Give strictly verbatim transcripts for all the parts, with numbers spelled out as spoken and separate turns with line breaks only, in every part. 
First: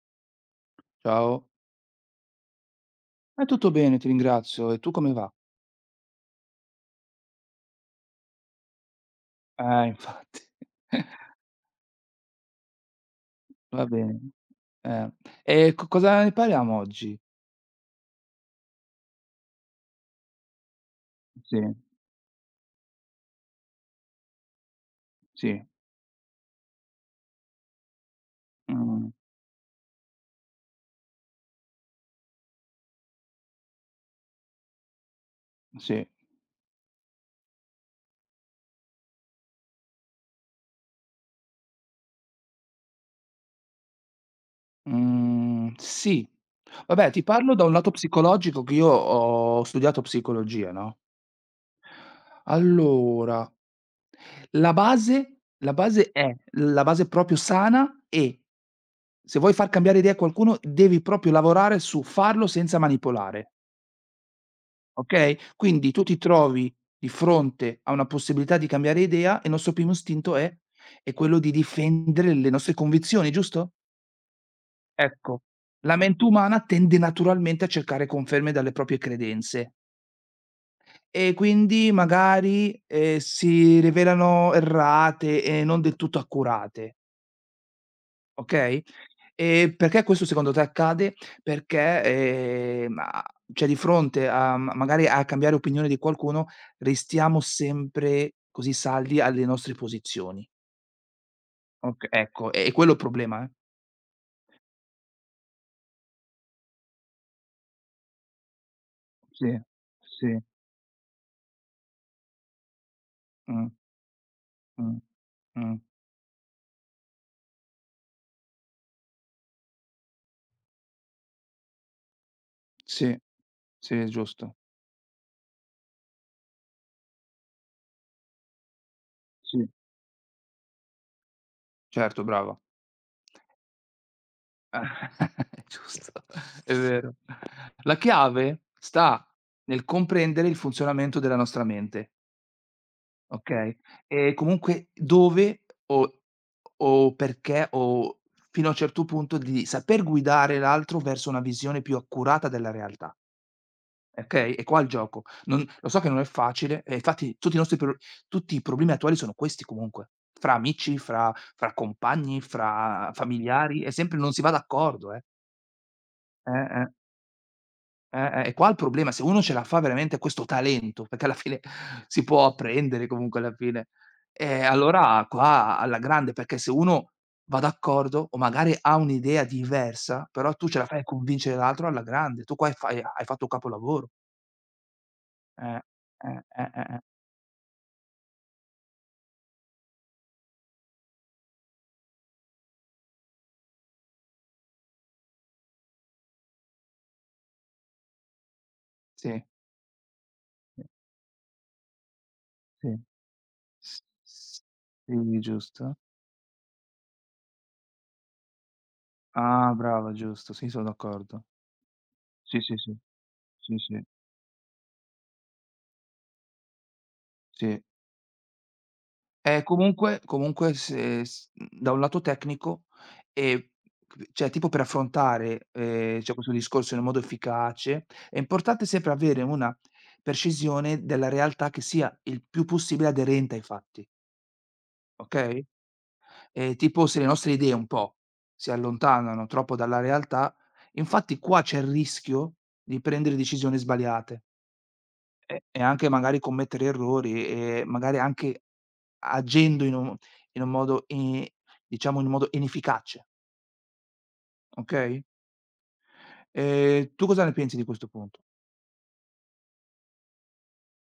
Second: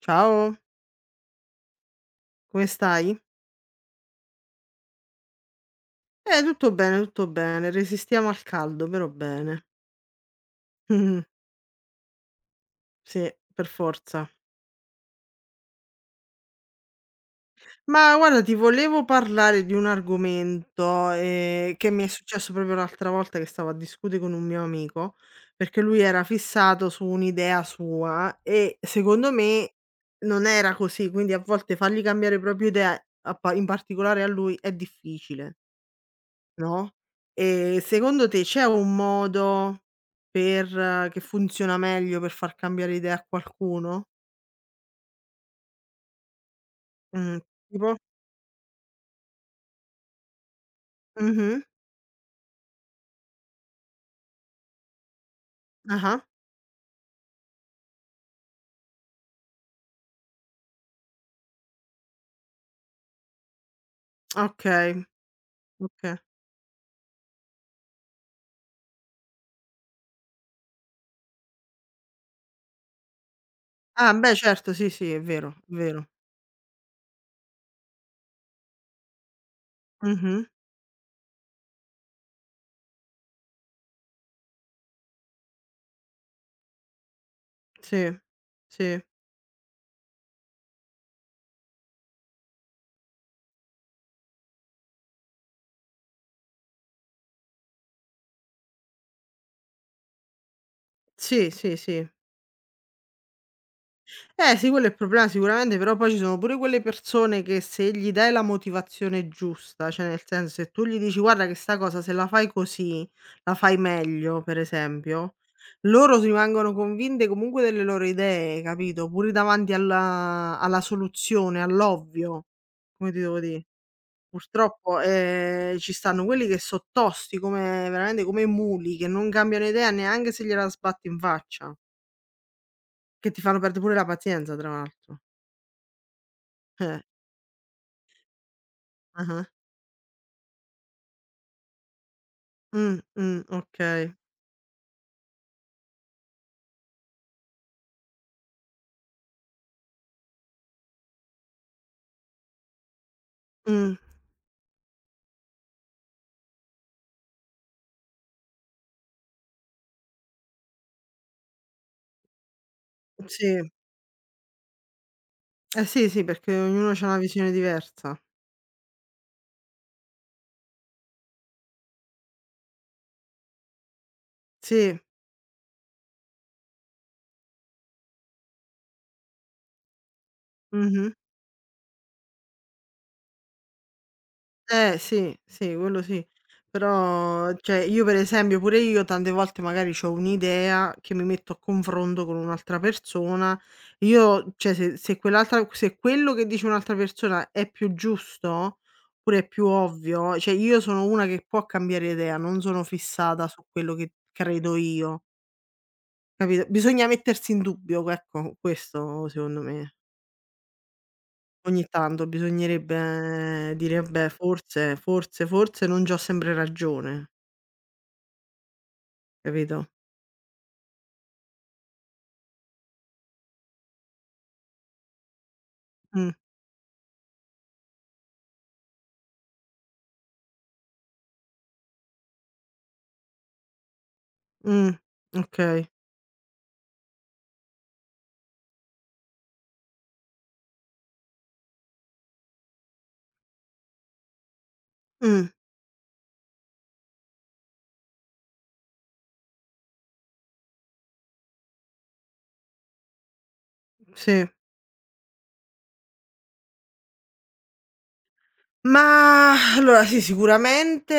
Ciao,
Ciao.
come stai?
Eh, tutto bene, ti ringrazio. E tu come va?
Eh, tutto bene, tutto bene. Resistiamo al caldo, però bene.
Eh, infatti.
Sì, per
Va bene,
forza.
eh. E co cosa ne parliamo oggi?
Ma guarda, ti volevo parlare di un argomento,
Sì,
ehm, che mi è successo proprio l'altra volta che stavo a discutere con un mio amico,
sì,
perché lui era fissato su un'idea sua e
mh,
secondo me non era così, quindi a volte fargli cambiare proprio idea, a pa in particolare a lui, è difficile.
sì.
No, ehm, secondo te c'è un modo per che funziona meglio per far cambiare idea a qualcuno?
Mhmm, sì. Vabbè, ti
Mh,
parlo da un lato
tipo?
psicologico che io ho studiato psicologia, no,
Mh-mh.
allora, la base la base
Ah-ah.
è la base proprio sana, è: se vuoi far cambiare idea a qualcuno, devi proprio lavorare su farlo senza manipolare.
Okay,
Okay? Quindi tu ti
okay.
trovi di fronte a una possibilità di cambiare idea, e il nostro primo istinto è è quello di difendere le nostre convinzioni, giusto?
Ah beh certo, sì, sì, è
Ecco,
vero, è
la
vero.
mente umana tende naturalmente a cercare conferme dalle proprie credenze,
Mh-mh.
e quindi magari, ehm, si rivelano errate e non del tutto accurate.
Sì.
Okay?
Sì.
Ehm, perché questo secondo te accade? Perché, ehm, a cioè di fronte a, ma magari a cambiare opinione di qualcuno, restiamo sempre così saldi alle nostre posizioni.
Sì, sì,
Oka
sì.
Ecco, è è quello il problema, eh.
Eh sì, quello è il problema sicuramente, però poi ci sono pure quelle persone che se gli dai la motivazione
Sì,
giusta, cioè nel
sì,
senso se tu gli dici guarda che sta cosa se la fai così, la
mh,
fai meglio, per
mh,
esempio,
mh.
loro rimangono convinte comunque delle loro idee, capito? Pure davanti alla, alla soluzione, all'ovvio, come
Sì,
ti devo dire.
sì, è giusto.
Purtroppo eh, ci stanno quelli che sono tosti come veramente come muli, che non
Sì,
cambiano idea neanche se gliela sbatti in faccia,
certo, brava.
che ti fanno perdere pure la pazienza, tra
È
l'altro.
giusto, è
Eh.
vero. La chiave sta
Ah-ah.
nel comprendere il funzionamento della nostra mente.
Mh, mh,
Okay.
okay.
E comunque dove o o perché o fino a un certo punto di saper guidare l'altro verso una visione più accurata della realtà,
Mh,
okay, è qua il gioco. Non lo so, che non è facile e infatti tutti i nostri pro tutti i problemi attuali sono questi comunque, fra amici, fra fra compagni, fra
sì.
familiari, è sempre non si va d'accordo, eh.
Eh sì, sì, perché
Eh, eh.
ognuno c'ha una visione
Eh,
diversa.
eh, è qua il problema, se uno ce la fa veramente questo talento, perché alla fine si può apprendere comunque alla fine, ehm,
Sì,
allora qua alla grande, perché se uno va d'accordo o magari ha un'idea diversa, però tu ce la fai a
mh-mh.
convincere l'altro, alla grande, tu qua hai fa hai fatto capolavoro.
Eh sì, sì,
Eh,
quello sì.
eh, eh, eh, eh.
Però cioè io per esempio pure io tante volte magari c'ho un'idea che mi metto a confronto con un'altra persona, io cioè se se quell'altra se quello che dice un'altra persona è più giusto, oppure
Sì,
è più ovvio, cioè io
sì,
sono una che può cambiare idea, non sono
sì.
fissata su quello
S
che
s
credo io.
Sì, giusto.
Capito? Bisogna mettersi in dubbio, ecco, questo secondo
Ah
me.
brava, giusto, sì, son d'accordo.
Ogni tanto
Sì, sì, sì.
bisognerebbe
Sì, sì.
dire: "Beh, forse, forse, forse non c'ho sempre ragione",
Sì. Eh,
capito?
comunque comunque se s mhmm, da un lato tecnico, e c cioè tipo per affrontare, ehm,
Mh,
cioè questo discorso in un modo efficace, è importante sempre avere una precisione della realtà che sia il più possibile aderente ai fatti,
mh,
okay,
okay.
ehm, tipo se le nostre idee un po' si allontanano troppo dalla realtà, infatti qua c'è il rischio di prendere decisioni sbagliate.
Mh,
E e anche magari commettere errori, e magari anche agendo in un in un modo i diciamo in un modo inefficace,
sì.
okay? Ehm, tu cosa ne pensi di questo punto?
Ma allora sì, sicuramente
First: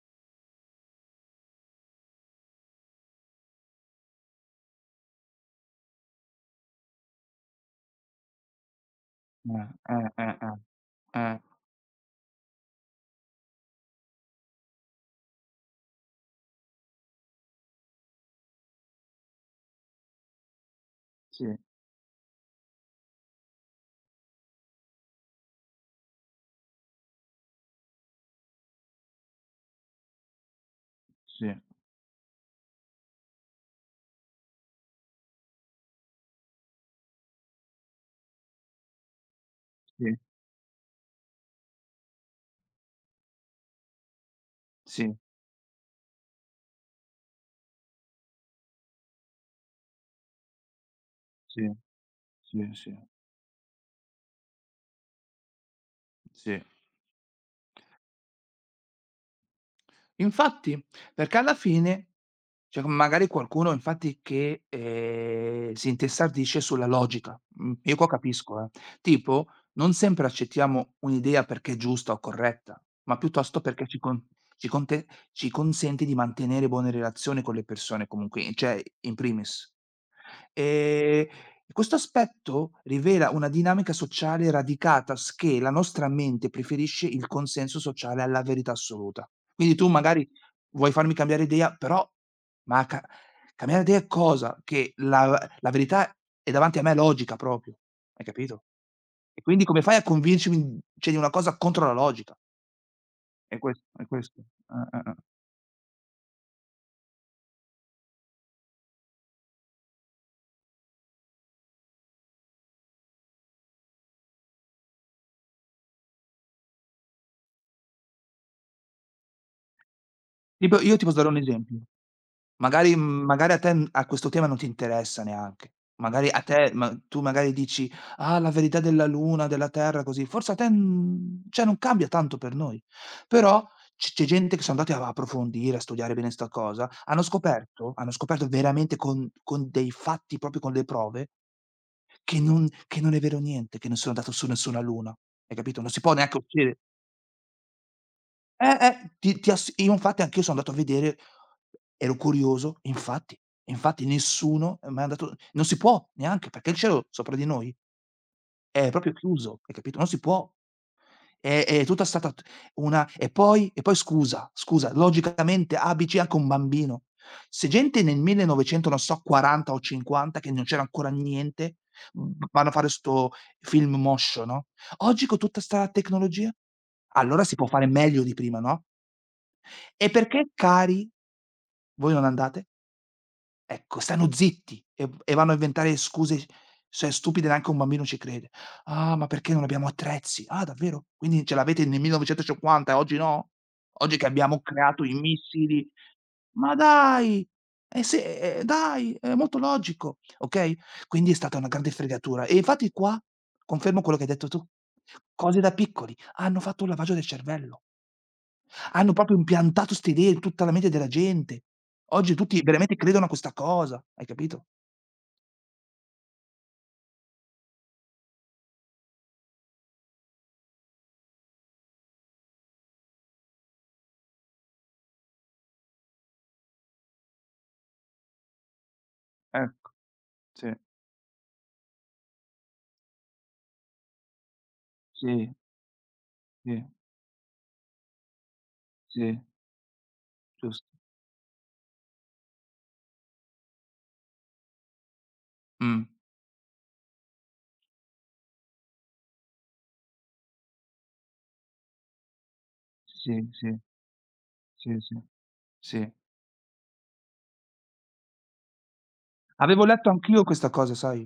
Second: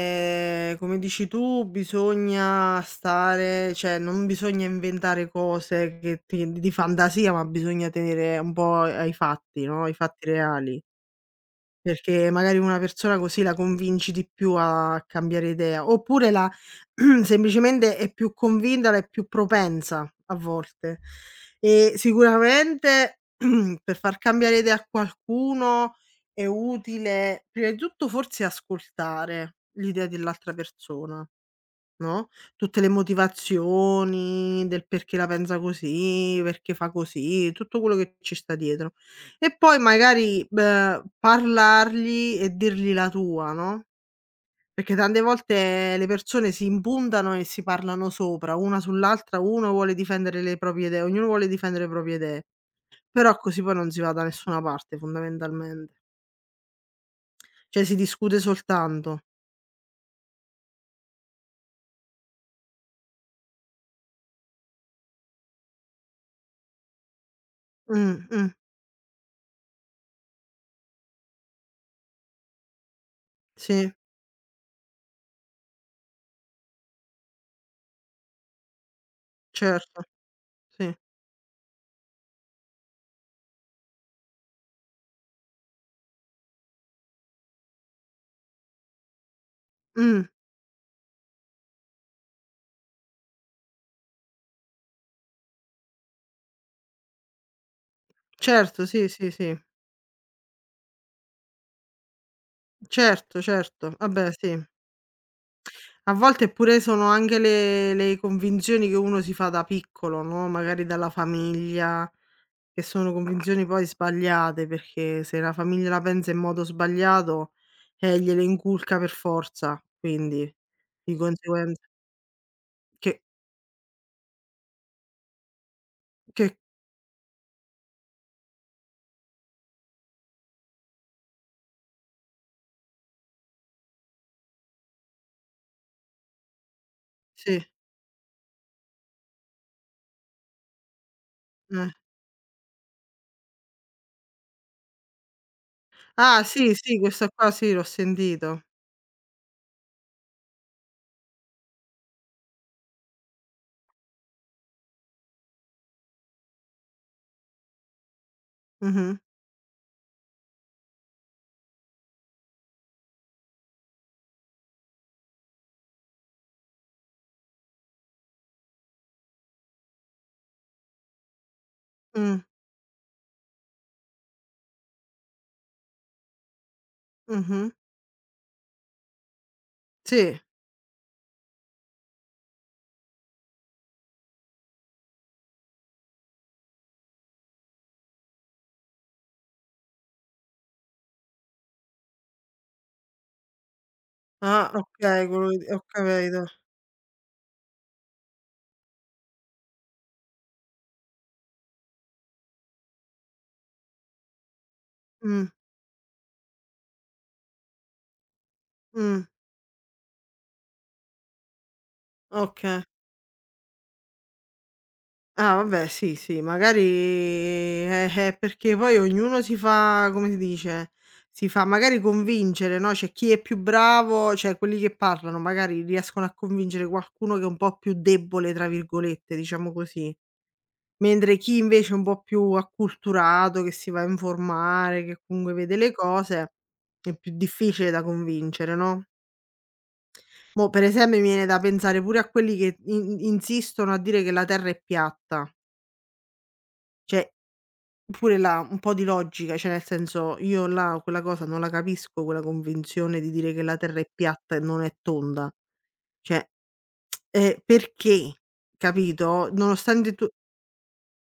eh, come dici tu bisogna stare cioè non bisogna inventare cose che ti di fantasia, ma bisogna tenere un po' ai fatti,
Eh,
no, ai
eh,
fatti
eh, eh.
reali.
Eh,
Perché magari una persona così la convinci di più a cambiare idea, oppure la semplicemente è più convinta, la è più propensa a volte.
sì,
E sicuramente per far cambiare idea a qualcuno è utile prima di tutto forse ascoltare l'idea dell'altra persona.
sì,
No, tutte le motivazioni del perché la pensa così, perché fa così, tutto quello che ci sta dietro. E poi
sì,
magari, beh, parlargli e dirgli la tua, no, perché
sì,
tante volte le persone si impuntano e si parlano sopra, una sull'altra, uno vuole difendere le proprie idee, ognuno vuole
sì,
difendere le proprie idee,
sì, sì,
però così poi non si va da nessuna parte fondamentalmente.
sì.
Cioè si discute soltanto.
Infatti, perché alla fine c'è magari qualcuno infatti che, ehm, si intestardisce sulla logica. Mhmm, io qua
Mh, mh,
capisco, eh. Tipo, non sempre accettiamo un'idea perché è giusta o corretta, ma piuttosto perché
sì,
ci con ci conte ci consente di mantenere buone relazioni con le persone comunque, cioè in primis.
certo, sì.
Ehm, Questo aspetto rivela una dinamica sociale radicata, s che la nostra mente preferisce il consenso sociale alla verità assoluta. Quindi tu magari
Mh,
vuoi farmi cambiare idea, però ma ca cambiare idea è cosa? Che la la verità è davanti a me, logica proprio, hai capito?
certo, sì, sì,
E
sì.
quindi come fai a convincermi, cioè, di una cosa contro la logica?
Certo,
È ques
certo.
è
Vabbè
questo.
sì.
Eh, eh, eh.
A volte pure sono anche le le convinzioni che uno si fa da piccolo, no, magari dalla famiglia, che sono convinzioni poi sbagliate, perché se la famiglia la pensa in modo sbagliato, eh, gliele inculca per forza, quindi
Tipo io ti
di
posso dare un
conseguenza
esempio. Magari
che
mhmm, magari a te, mhmm, a questo tema non ti interessa neanche. Magari a
che
te, ma tu magari dici: "Ah, la verità della luna, della terra", così. Forse a te, mhmm, cioè non cambia tanto per noi, però c c'è gente che sono andati a approfondire, a studiare bene 'sta cosa, hanno
sì,
scoperto hanno scoperto veramente con con dei fatti, proprio con le prove
eh.
che non che non è vero niente, che non sono andato su nessuna luna. Hai capito? Non si può neanche
Ah sì,
uscire,
sì, questa qua sì, l'ho sentito.
eh, eh, ti ti ass io infatti anch'io sono andato a vedere, ero curioso, infatti, infatti nessuno è mai andato, non si può neanche, perché il cielo sopra di noi è proprio
Mh-mh.
chiuso, hai capito? Non si può. È è tutta stata t una, e poi e poi scusa, scusa, logicamente A B C anche un bambino. Se gente nel millenovecento non so quaranta o cinquanta, che non c'era ancora niente, v
Mh.
vanno a fare 'sto film motion, no, oggi con tutta 'sta tecnologia, allora si può
Mh-mh.
fare meglio di prima, no? E
Sì.
perché, cari, voi non andate? Ecco, stanno zitti e v e vanno a inventare scuse s cioè stupide, neanche un bambino ci crede. "Ah, ma perché non abbiamo attrezzi?" "Ah, davvero? Quindi ce l'avete nel millenovecentocinquanta e oggi no? Oggi che abbiamo
Ah
creato i
okay, quello di ho
missili."
capito.
"Ma dai!" "Eh sì, eh, eh, dai, è molto logico." Okay? Quindi è stata una grande fregatura. E infatti qua confermo quello che hai detto tu.
Mh.
Cose da piccoli, hanno fatto un lavaggio del cervello. Hanno
Mh.
proprio impiantato 'ste idee in tutta la mente della gente. Oggi tutti
Oka
veramente credono a questa cosa, hai capito?
Ah vabbè sì, sì, magari eh, eh, perché poi ognuno si fa come si dice, si fa magari convincere, no, c'è chi è più bravo, cioè quelli che parlano magari riescono a convincere qualcuno che è un po' più "debole" tra virgolette,
Eh,
diciamo così,
sì,
mentre chi invece è un po' più acculturato, che si va a informare, che comunque
sì,
vede le cose,
sì,
è più difficile da convincere, no.
sì,
Mo' per
giusto.
esempio mi viene da pensare pure a quelli che in insistono a dire che la terra è piatta,
Mh.
cioè Pure là un po' di logica, cioè nel senso io là quella cosa non la capisco, quella convinzione di
Sì,
dire che
sì,
la terra è piatta e non
sì,
è
sì.
tonda.
Sì.
Cioè, ehm, perché, capito?
Avevo letto
Nonostante tu
anch'io questa cosa, sai?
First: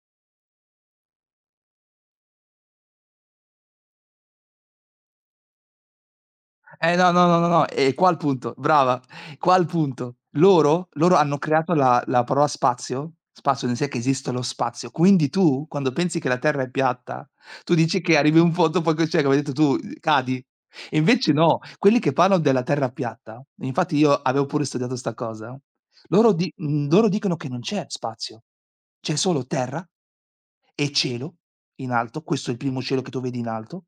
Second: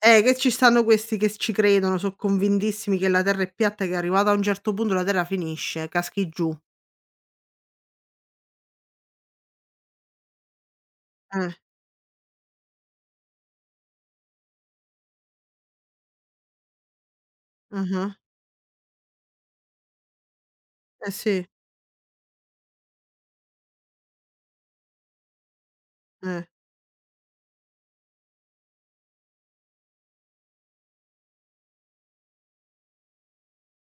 eh, che ci stanno questi che ci credono, so' convintissimi che la terra è piatta e che arrivata a un certo punto la terra finisce, caschi giù.
Eh, no, no, no, no, no, e qua il punto, brava. Qua il punto. Loro loro hanno
Eh,
creato la la parola spazio, spazio nel sen che esiste lo spazio. Quindi tu, quando pensi che la terra è piatta, tu dici
ah-ah,
che arrivi a un punto poi che cioè, come hai detto tu, uhm, cadi. E
eh
invece
sì,
no, quelli che parlano della terra piatta, infatti io avevo pure studiato 'sta cosa, loro
eh,
di mhmm, loro dicono che non c'è spazio, c'è solo terra e cielo in alto, questo è il primo cielo che tu vedi in alto,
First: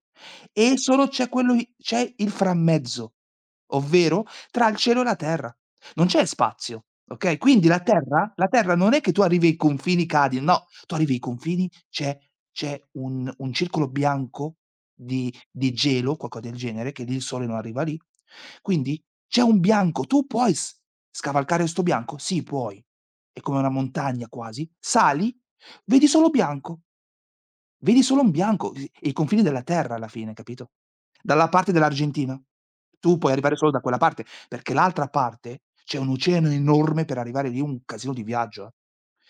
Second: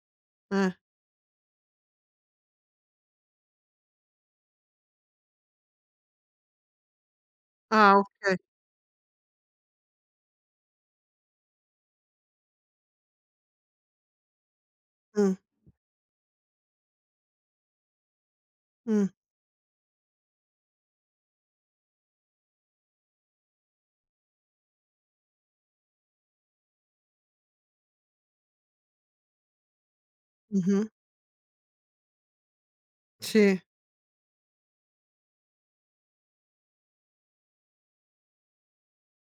eh.
e solo c'è quello i c'è il frammezzo, ovvero tra il cielo e la terra. Non c'è spazio, okay, quindi la
Ah
terra
okay,
la terra non è che tu arrivi ai confini, cadi, no, tu arrivi ai confini, c'è c'è un un circolo bianco di
mh,
di gelo, qualcosa del genere, che lì il sole non arriva lì. Quindi
mh,
c'è un bianco, tu puoi s scavalcare 'sto bianco? Sì, puoi. È come una montagna quasi. Sali, vedi solo bianco. Vedi solo un bianco, i i confini della terra alla fine, capito?
mh-mh.
Dalla parte dell'Argentina, tu puoi arrivare
Sì,
solo da quella parte, perché l'altra parte c'è un oceano enorme per arrivare lì, un casino di viaggio, eh.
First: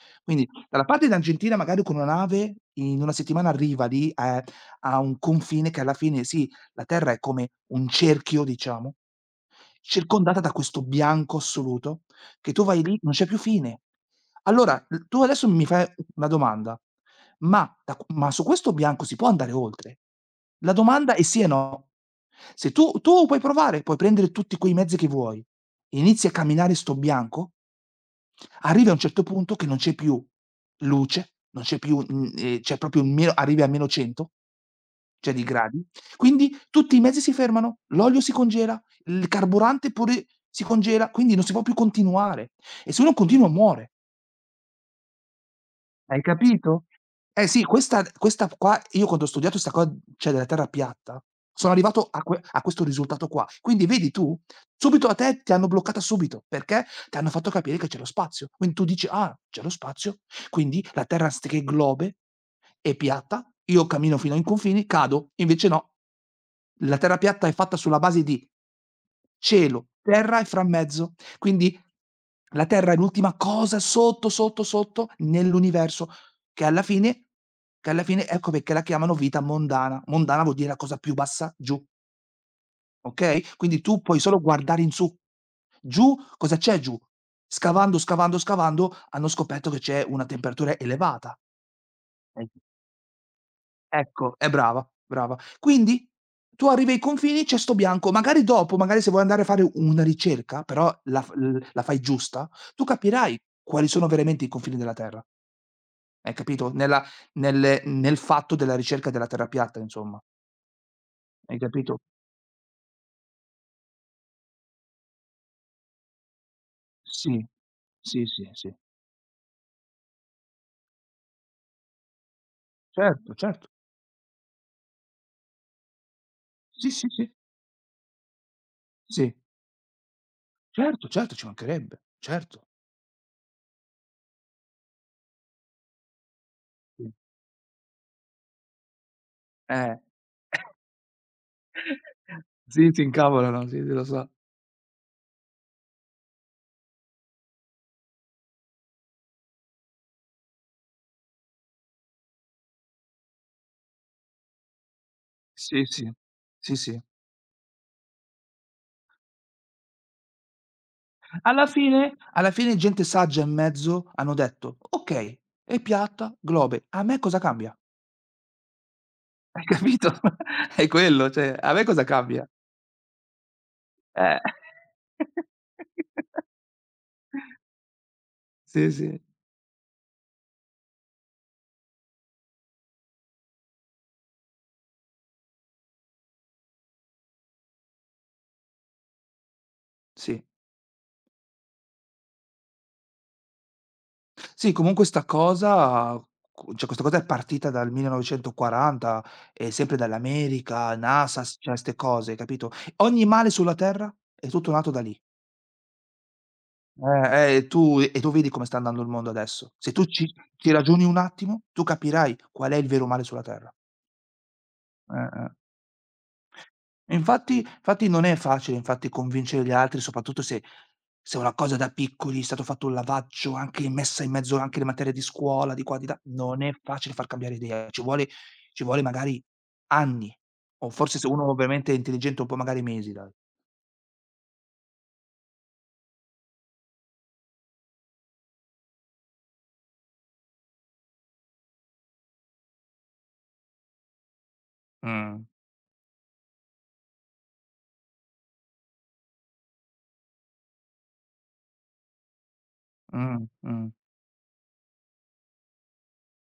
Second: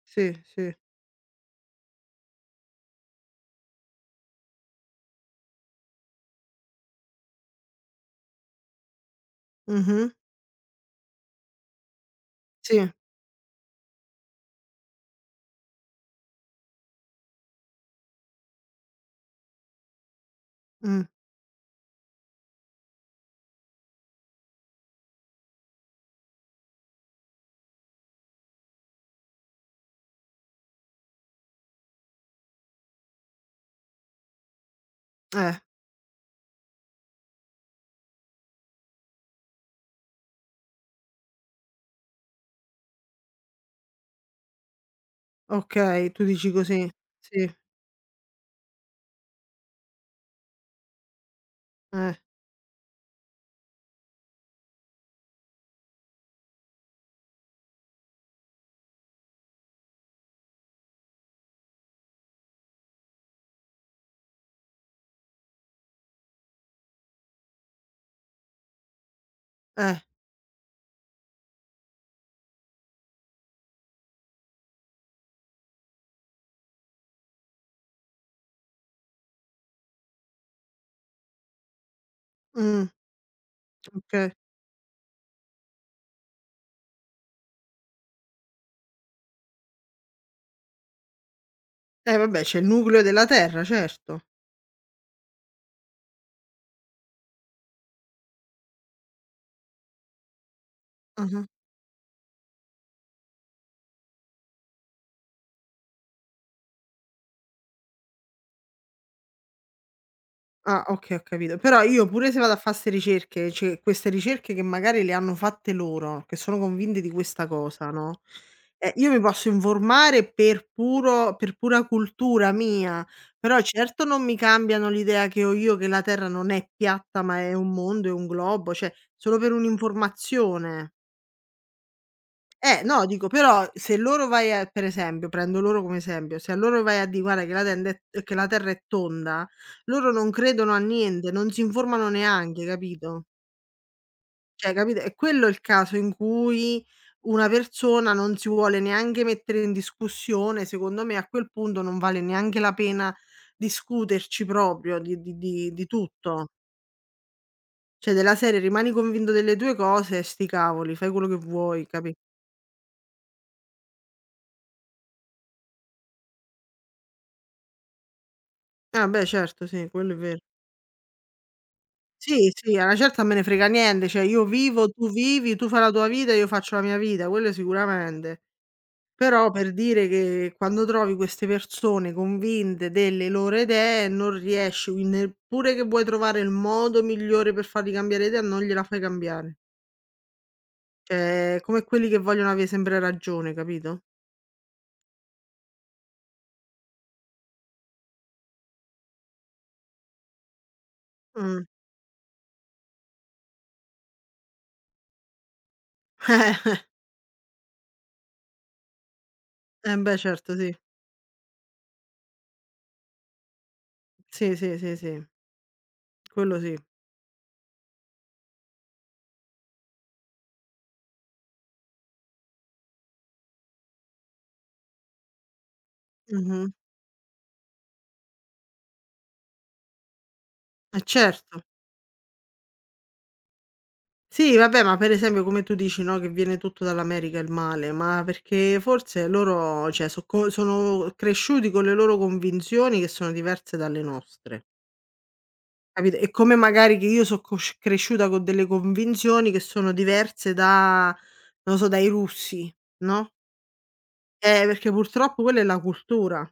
sì,
Quindi
sì.
dalla parte d'Argentina magari con una nave in una settimana arriva lì, ehm, a un confine, che alla fine sì, la terra è come un cerchio diciamo,
Mh-mh,
circondata da questo bianco assoluto, che tu
sì,
vai lì, non c'è più fine. Allora, l tu adesso mi fai una domanda, ma da q ma su questo bianco si può andare oltre? La
mh,
domanda è sì e no. Se tu tu puoi provare, puoi prendere tutti quei mezzi che vuoi, inizi a camminare su 'sto bianco, arrivi a un certo punto che non c'è più luce, non c'è più, mhmm, ehm, c'è proprio un meno, arrivi a meno cento cioè di
eh.
gradi. Quindi tutti i mezzi si fermano, l'olio si congela, il carburante pure si congela, quindi non si può più continuare. E se uno continua, muore.
Okay,
Hai
tu dici
capito?
così.
Eh
Sì,
sì, questa questa qua io quando ho studiato 'sta qua, cioè della terra piatta, sono arrivato
eh,
a que a questo risultato qua. Quindi vedi tu, subito a te ti hanno bloccata subito, perché ti hanno fatto capire che c'è lo spazio. Quindi tu dici: "Ah, c'è lo spazio, quindi la terra s che globe è piatta, io cammino fino ai confini, cado." Invece no. La terra piatta è fatta sulla base di cielo,
eh,
terra e frammezzo. Quindi la Terra è l'ultima cosa sotto, sotto, sotto nell'universo, che alla fine che alla fine ecco perché la chiamano vita mondana. Mondana vuol dire la cosa più bassa, giù,
mh,
okay, quindi tu puoi
okay.
solo guardare in su. Giù, cosa c'è giù? Scavando, scavando, scavando hanno scoperto che c'è una temperatura elevata.
Eh vabbè,
E
c'è il nucleo della terra, certo.
Ecco, è brava, brava. Quindi tu arrivi ai confini, c'è sto bianco, magari dopo, magari se vuoi andare a fare una ricerca, però la f
Ah-ah.
l la fai giusta, tu capirai quali sono veramente i confini della Terra, hai capito? Nella nel nel fatto della ricerca della terra piatta insomma,
Ah, okay, ho
hai
capito. Però
capito?
io pure se vado a fa' 'ste ricerche, cioè queste ricerche che magari le hanno fatte loro, che sono convinte di
Sì,
questa cosa, no,
sì, sì, sì.
eh, io mi posso informare per puro per pura cultura mia,
Certo,
però
certo.
certo non mi cambiano l'idea che ho io che la terra non è
Sì, sì,
piatta,
sì,
ma è un mondo, è un globo, cioè
sì.
solo per un'informazione.
Certo, certo, ci mancherebbe, certo.
Eh, no, dico però se loro vai a per esempio, prendo loro come esempio, se a loro vai a
Sì.
dì: "Guarda che la tenda è eh, che la terra è tonda",
Eh.
loro non credono a niente, non si informano neanche,
Sì, si
capito?
incavolano, sì, sì, lo so.
Cioè, capito? È quello il caso in cui una persona non si vuole neanche mettere in discussione, secondo me a quel punto non vale neanche la pena discuterci proprio di di di
Sì,
di
sì.
tutto.
Sì, sì.
Cioè della serie: "Rimani convinto delle tue cose e sti cavoli, fai quello che
Alla
vuoi", capì?
fine alla fine gente saggia in mezzo hanno detto: "Okay, è piatta, globe, a me cosa cambia?"
Eh, beh
Hai
certo, sì,
capito?
quello è ver
È quello, cioè a me cosa cambia?
Sì, sì, a una certa me ne frega niente, cioè
Eh.
io vivo, tu vivi, tu fai la tua vita, io faccio la mia vita, quello sicuramente.
Sì, sì,
Però per dire che quando trovi queste persone convinte delle loro idee non riesci, quindi neppure che vuoi trovare il modo migliore per fargli cambiare idea, non gliela fai cambiare.
sì.
Cioè, come quelli che vogliono avere sempre ragione, capito?
Sì, comunque 'sta cosa cu cioè questa cosa è partita dal millenovecentoquaranta e sempre dall'America, NASA, s
Mh.
cioè 'ste cose, capito? Ogni male sulla terra è tutto nato da lì. Eh, eh, e tu e tu vedi come sta andando il mondo adesso. Se
Eh, eh
tu
beh
ci
certo,
ci
sì.
ragioni un attimo, tu capirai qual è il vero male sulla terra.
Sì, sì, sì, sì,
Eh, eh.
quello sì.
E infatti infatti non è facile, infatti, convincere gli altri, soprattutto se se è una cosa da piccoli, è stato fatto un lavaggio, anche messa in mezzo anche le materie di scuola, di qua, di là, non
Mh-mh.
è facile far cambiare idea, ci vuole ci vuole magari anni, o
Eh
forse se uno
certo.
veramente è intelligente un po', magari mesi, dai.
Sì, vabbè, ma per esempio come tu dici, no, che viene tutto dall'America il male, ma perché forse loro, cioè, so co sono cresciuti con le loro convinzioni che sono diverse dalle nostre,
Mh,
capito? E come magari che io so cosc cresciuta con delle convinzioni che sono diverse da non lo so, dai russi, no?
mh, mh.
Eh, perché purtroppo quella è la cultura.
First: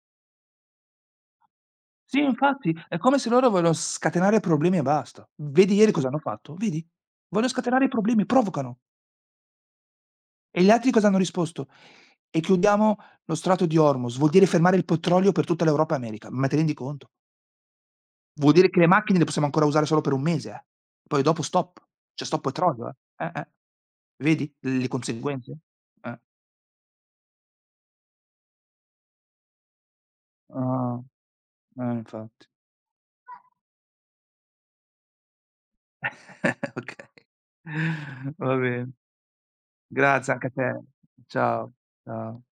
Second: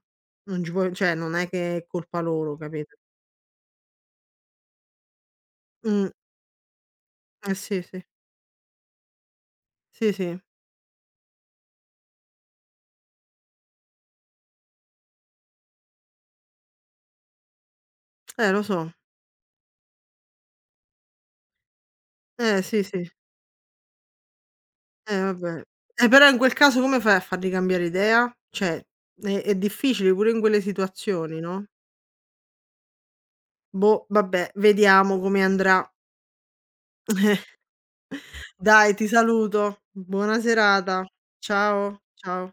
Non ci puoi cioè, non è che è
Sì,
colpa loro,
infatti,
capito?
è come se loro vogliono scatenare problemi e basta. Vedi ieri cosa
Mh.
hanno fatto? Vedi? Vogliono
Eh sì,
scatenare i
sì.
problemi, provocano.
Sì, sì.
E gli altri cosa hanno risposto? "E chiudiamo lo Strato di Hormuz", vuol dire fermare il petrolio per tutta l'Europa e America. Ma te rendi conto?
Eh,
Vuol
lo
dire che le
so.
macchine le possiamo ancora usare solo per un mese, eh. Poi dopo stop, cioè stop
Eh, sì,
petrolio,
sì.
eh. Eh, eh. Vedi le
Eh
conseguenze?
vabbè. Eh
Eh.
però in quel caso come fai a fargli cambiare idea? Cioè, è è difficile pure in quelle
Ah,
situazioni, no,
eh, infatti.
boh, vabbè, vediamo come andrà.
Okay. Va bene.
Dai, ti saluto.
Grazie
Buona
anche a te.
serata.
Ciao,
Ciao,
ciao.
ciao.